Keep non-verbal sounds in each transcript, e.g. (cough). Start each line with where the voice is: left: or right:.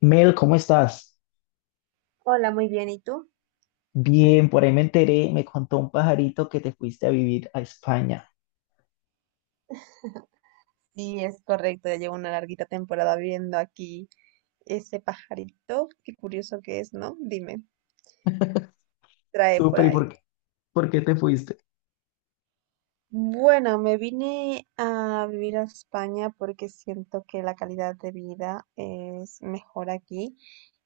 left: Mel, ¿cómo estás?
right: Hola, muy bien. ¿Y tú?
left: Bien, por ahí me enteré, me contó un pajarito que te fuiste a vivir a España.
right: Sí, es correcto, ya llevo una larguita temporada viendo aquí ese pajarito. Qué curioso que es, ¿no? Dime, trae por
left: Súper, ¿y
right: ahí.
left: por qué? ¿Por qué te fuiste?
right: Bueno, me vine a vivir a España porque siento que la calidad de vida es mejor aquí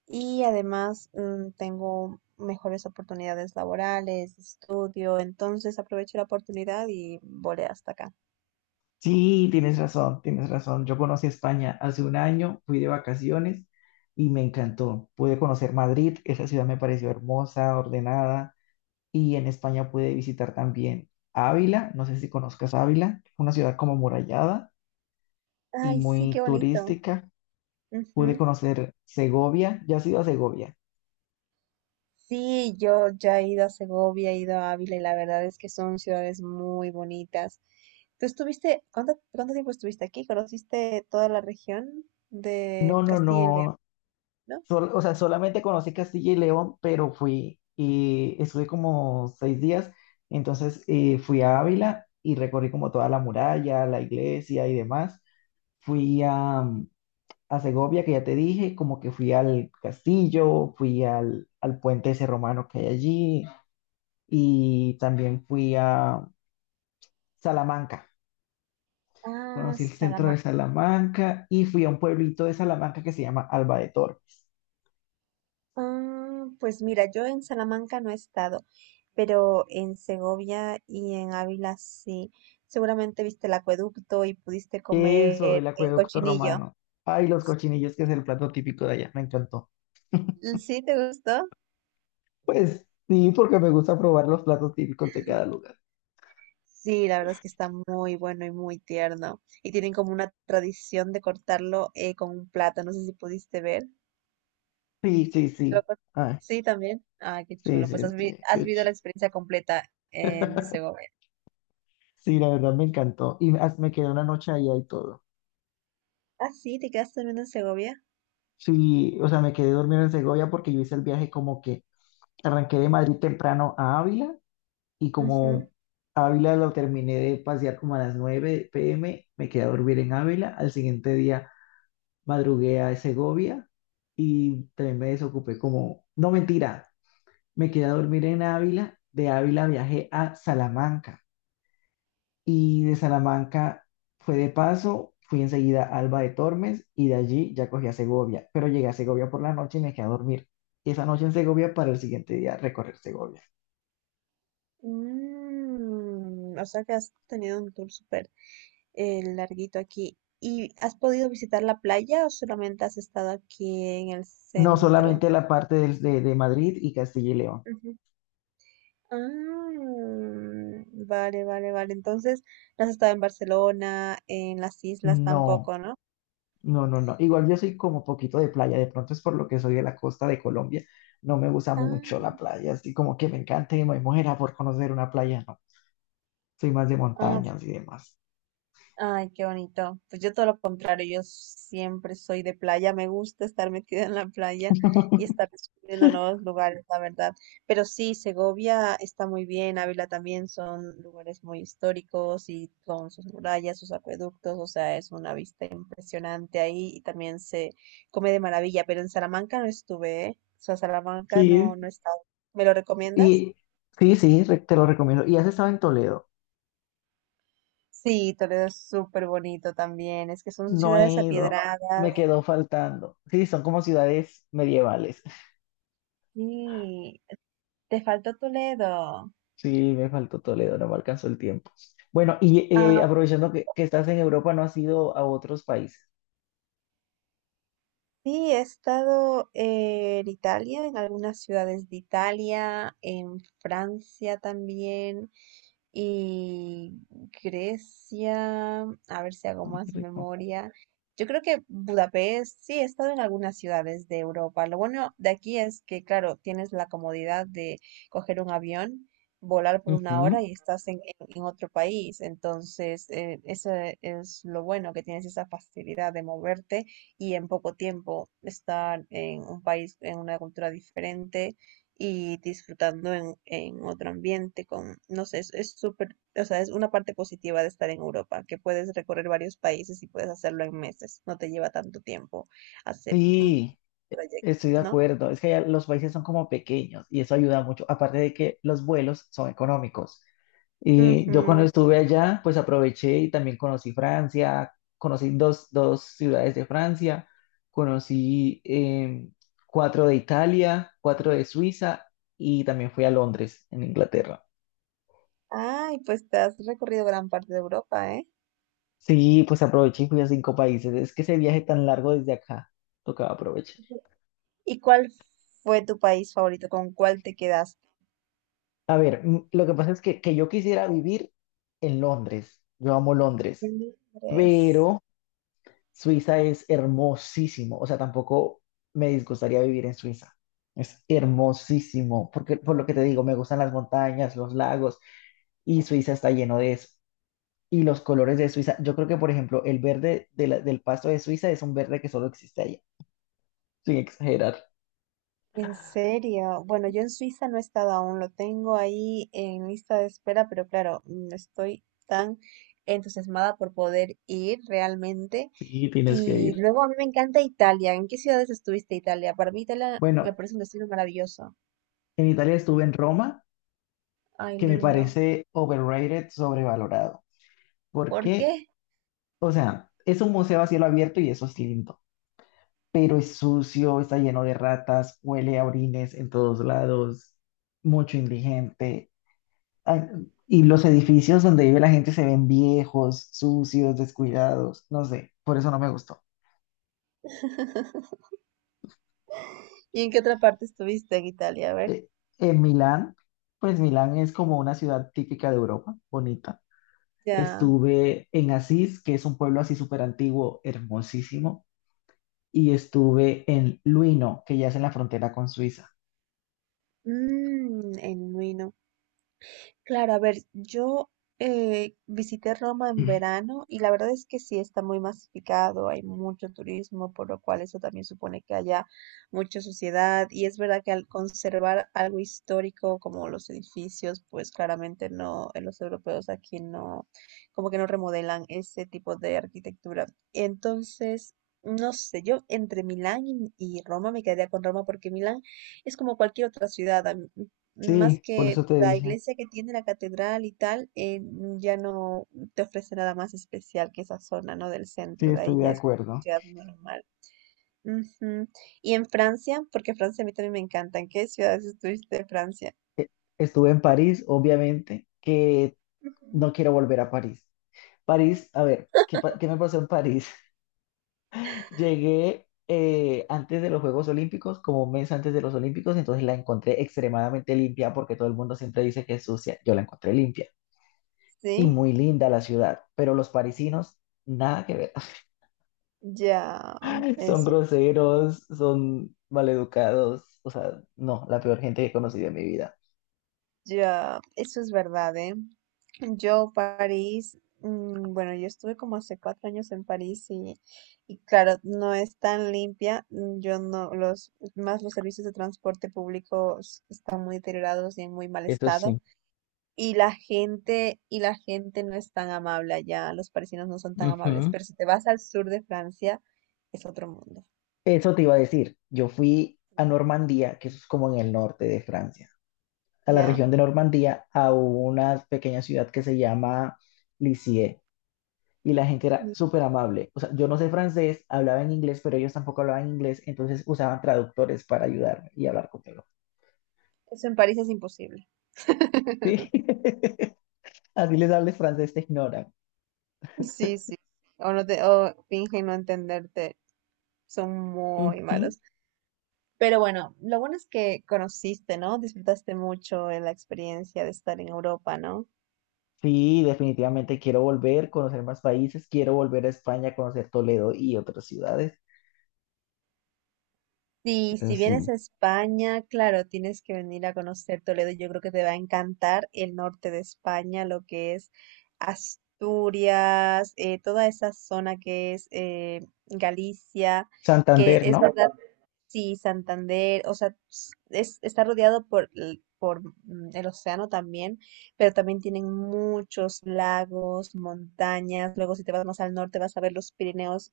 right: y además tengo mejores oportunidades laborales, de estudio, entonces aprovecho la oportunidad y volé hasta acá.
left: Sí, tienes razón, tienes razón. Yo conocí España hace 1 año, fui de vacaciones y me encantó. Pude conocer Madrid, esa ciudad me pareció hermosa, ordenada, y en España pude visitar también Ávila, no sé si conozcas Ávila, una ciudad como amurallada y
right: Ay, sí,
left: muy
right: qué bonito.
left: turística. Pude
right: Ujú.
left: conocer Segovia, ¿ya has ido a Segovia?
right: Sí, yo ya he ido a Segovia, he ido a Ávila y la verdad es que son ciudades muy bonitas. ¿Tú estuviste, cuánto tiempo estuviste aquí? ¿Conociste toda la región de
left: No, no,
right: Castilla y León,
left: no.
right: no?
left: O sea, solamente conocí Castilla y León, pero fui y estuve como 6 días. Entonces fui a Ávila y recorrí como toda la muralla, la iglesia y demás. Fui a, mm, a Segovia, que ya te dije, como que fui al castillo, fui al puente ese romano que hay allí y también fui a Salamanca.
right: Ah,
left: Conocí el centro de
right: Salamanca.
left: Salamanca y fui a un pueblito de Salamanca que se llama Alba de Tor.
right: Ah, pues mira, yo en Salamanca no he estado, pero en Segovia y en Ávila sí. Seguramente viste el acueducto y pudiste
left: Eso, el
right: comer el
left: acueducto
right: cochinillo.
left: romano. Ay, los cochinillos, que es el plato típico de allá. Me encantó.
right: ¿Sí te gustó?
left: Pues sí, porque me gusta probar los platos típicos de cada lugar.
right: Sí, la verdad es que está muy bueno y muy tierno. Y tienen como una tradición de cortarlo con un plato. No sé si pudiste ver.
left: Sí, sí,
right: Lo
left: sí.
right: cor-
left: Ay,
right: Sí, también. Ah, qué
left: sí,
right: chulo.
left: sí,
right: Pues
left: sí.
right: has
left: Qué
right: vivido la
left: chido.
right: experiencia completa en
left: (laughs)
right: Segovia.
left: Sí, la verdad me encantó. Y me quedé una noche allá y todo.
right: Ah, sí, te quedaste durmiendo en Segovia.
left: Sí, o sea, me quedé dormido en Segovia porque yo hice el viaje como que arranqué de Madrid temprano a Ávila y
right: Ujú.
left: como Ávila lo terminé de pasear como a las 9 p.m., me quedé a dormir en Ávila. Al siguiente día madrugué a Segovia y también me desocupé como, no mentira, me quedé a dormir en Ávila, de Ávila viajé a Salamanca y de Salamanca fue de paso, fui enseguida a Alba de Tormes y de allí ya cogí a Segovia, pero llegué a Segovia por la noche y me quedé a dormir. Esa noche en Segovia para el siguiente día recorrer Segovia.
right: Mm, o sea que has tenido un tour súper larguito aquí. ¿Y has podido visitar la playa o solamente has estado aquí en el
left: No
right: centro?
left: solamente la parte de Madrid y Castilla y León.
right: Ah, vale, vale, vale. Entonces, no has estado en Barcelona, en las islas
left: No,
right: tampoco, ¿no?
left: no, no, no. Igual yo soy como poquito de playa. De pronto es por lo que soy de la costa de Colombia. No me gusta mucho
right: Ah,
left: la playa. Así como que me encanta y me muera por conocer una playa. No, soy más de
right: ah,
left: montañas y demás.
right: ay, qué bonito. Pues yo todo lo contrario, yo siempre soy de playa, me gusta estar metida en la playa y estar descubriendo
left: (laughs)
right: nuevos lugares, la verdad. Pero sí, Segovia está muy bien, Ávila también son lugares muy históricos y con sus murallas, sus acueductos, o sea, es una vista impresionante ahí y también se come de maravilla, pero en Salamanca no estuve, ¿eh? O sea, Salamanca
left: Sí,
right: no, no he estado. ¿Me lo recomiendas?
left: y sí, sí, te lo recomiendo. Y has estado en Toledo.
right: Sí, Toledo es súper bonito también, es que son
left: No he
right: ciudades
left: ido.
right: apiedradas.
left: Me quedó faltando. Sí, son como ciudades medievales. (laughs)
right: Sí, te faltó Toledo.
left: Sí, me faltó Toledo. No me alcanzó el tiempo. Bueno, y
right: Ah,
left: aprovechando que estás en Europa, ¿no has ido a otros países?
right: sí, he estado en Italia, en algunas ciudades de Italia, en Francia también. Y Grecia, a ver si hago
left: Ay, qué
right: más
left: rico.
right: memoria. Yo creo que Budapest, sí, he estado en algunas ciudades de Europa. Lo bueno de aquí es que, claro, tienes la comodidad de coger un avión, volar por una hora
left: Ujú.
right: y estás en otro país. Entonces, eso es lo bueno, que tienes esa facilidad de moverte y en poco tiempo estar en un país, en una cultura diferente y disfrutando en otro ambiente con, no sé, es súper, o sea, es una parte positiva de estar en Europa, que puedes recorrer varios países y puedes hacerlo en meses, no te lleva tanto tiempo hacer un
left: Sí.
right: trayecto,
left: Estoy de
right: ¿no?
left: acuerdo, es que allá los países son como pequeños y eso ayuda mucho, aparte de que los vuelos son económicos. Y yo cuando
right: Ujú.
left: estuve allá, pues aproveché y también conocí Francia, conocí dos ciudades de Francia, conocí 4 de Italia, 4 de Suiza y también fui a Londres, en Inglaterra.
right: Ay, pues te has recorrido gran parte de Europa, ¿eh?
left: Sí, pues aproveché y fui a 5 países. Es que ese viaje tan largo desde acá, tocaba aprovechar.
right: ¿Y cuál fue tu país favorito? ¿Con cuál te quedaste?
left: Lo que pasa es que yo quisiera vivir en Londres. Yo amo Londres,
right: Londres.
left: pero Suiza es hermosísimo. O sea, tampoco me disgustaría vivir en Suiza. Es hermosísimo, porque por lo que te digo, me gustan las montañas, los lagos, y Suiza está lleno de eso. Y los colores de Suiza, yo creo que, por ejemplo, el verde de del pasto de Suiza es un verde que solo existe allá, sin exagerar.
right: En serio, bueno, yo en Suiza no he estado aún, lo tengo ahí en lista de espera, pero claro, estoy tan entusiasmada por poder ir realmente.
left: Sí, tienes que
right: Y
left: ir.
right: luego a mí me encanta Italia. ¿En qué ciudades estuviste Italia? Para mí Italia me
left: Bueno,
right: parece un destino maravilloso.
left: en Italia estuve en Roma,
right: Ay,
left: que me
right: lindo.
left: parece overrated, sobrevalorado.
right: ¿Por
left: Porque,
right: qué?
left: o sea, es un museo a cielo abierto y eso es lindo, pero es sucio, está lleno de ratas, huele a orines en todos lados, mucho indigente. ah, Y los edificios donde vive la gente se ven viejos, sucios, descuidados, no sé, por eso no me gustó.
right: (laughs) ¿Y en qué otra parte estuviste en Italia? A ver,
left: Eh, En Milán, pues Milán es como una ciudad típica de Europa, bonita.
right: ya.
left: Estuve en Asís, que es un pueblo así súper antiguo, hermosísimo, y estuve en Luino, que ya es en la frontera con Suiza.
right: Mm, en Milán. Claro, a ver, yo visité Roma en verano y la verdad es que sí está muy masificado, hay mucho turismo, por lo cual eso también supone que haya mucha suciedad y es verdad que al conservar algo histórico como los edificios, pues claramente no, los europeos aquí no, como que no remodelan ese tipo de arquitectura. Entonces, no sé, yo entre Milán y Roma me quedaría con Roma porque Milán es como cualquier otra ciudad. Más
left: Sí, por
right: que
left: eso te
right: la
left: dije.
right: iglesia que tiene la catedral y tal, ya no te ofrece nada más especial que esa zona, ¿no? Del
left: Sí,
right: centro, de
left: estoy
right: ahí
left: de
right: ya es como una
left: acuerdo.
right: ciudad normal. Ujú. Y en Francia, porque Francia a mí también me encanta, ¿en qué ciudades estuviste de Francia?
left: E- Estuve en París, obviamente, que no quiero volver a París. París, a ver, ¿qué me pasó en París? (laughs) Llegué antes de los Juegos Olímpicos, como 1 mes antes de los Olímpicos, entonces la encontré extremadamente limpia porque todo el mundo siempre dice que es sucia. Yo la encontré limpia y
right: Sí,
left: muy linda la ciudad, pero los parisinos, nada que ver.
right: ya,
left: (laughs) Son
right: eso.
left: groseros, son maleducados, o sea, no, la peor gente que he conocido en mi vida.
right: Ya, eso es verdad, ¿eh? Yo, París, bueno, yo estuve como hace 4 años en París y claro, no es tan limpia. Yo no, más los servicios de transporte público están muy deteriorados y en muy mal
left: Eso
right: estado.
left: sí.
right: Y la gente no es tan amable allá, los parisinos no son tan amables,
left: Ujú.
right: pero si te vas al sur de Francia, es otro mundo,
left: Eso te iba a decir. Yo fui a Normandía, que eso es como en el norte de Francia, a la
right: ¿ya?
left: región de Normandía, a una pequeña ciudad que se llama Lisieux. Y la gente era
right: Y
left: súper amable. O sea, yo no sé francés, hablaba en inglés, pero ellos tampoco hablaban inglés, entonces usaban traductores para ayudarme y hablar conmigo.
right: eso en París es imposible. (laughs)
left: Sí. (laughs) Así les hables francés, te ignoran.
right: Sí, sí. O, no te, o fingen no entenderte. Son muy
left: Ujú.
right: malos. Pero bueno, lo bueno es que conociste, ¿no? Disfrutaste mucho de la experiencia de estar en Europa, ¿no?
left: Sí, definitivamente quiero volver, conocer más países, quiero volver a España, conocer Toledo y otras ciudades.
right: Sí,
left: Pero
right: si vienes
left: sí.
right: a España, claro, tienes que venir a conocer Toledo. Yo creo que te va a encantar el norte de España, lo que es Asturias, toda esa zona que es Galicia, que
left: Santander,
right: es
left: ¿no?
right: verdad. Sí, Santander, o sea, es, está rodeado por, por el océano también, pero también tienen muchos lagos, montañas. Luego, si te vas más al norte, vas a ver los Pirineos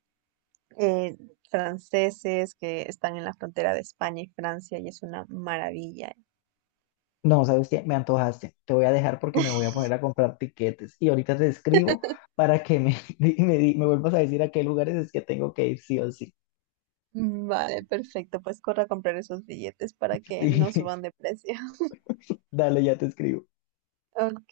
right: eh, franceses que están en la frontera de España y Francia, y es una maravilla.
left: No, ¿sabes qué? Me antojaste. Te voy a dejar porque me voy a poner a comprar tiquetes. Y ahorita te escribo
right: (laughs)
left: para que me, (laughs) me vuelvas a decir a qué lugares es que tengo que ir sí o sí.
right: Vale, perfecto, pues corre a comprar esos billetes para que no suban
left: (laughs) Sí,
right: de precio. (laughs)
left: dale, ya te escribo.
right: Ok.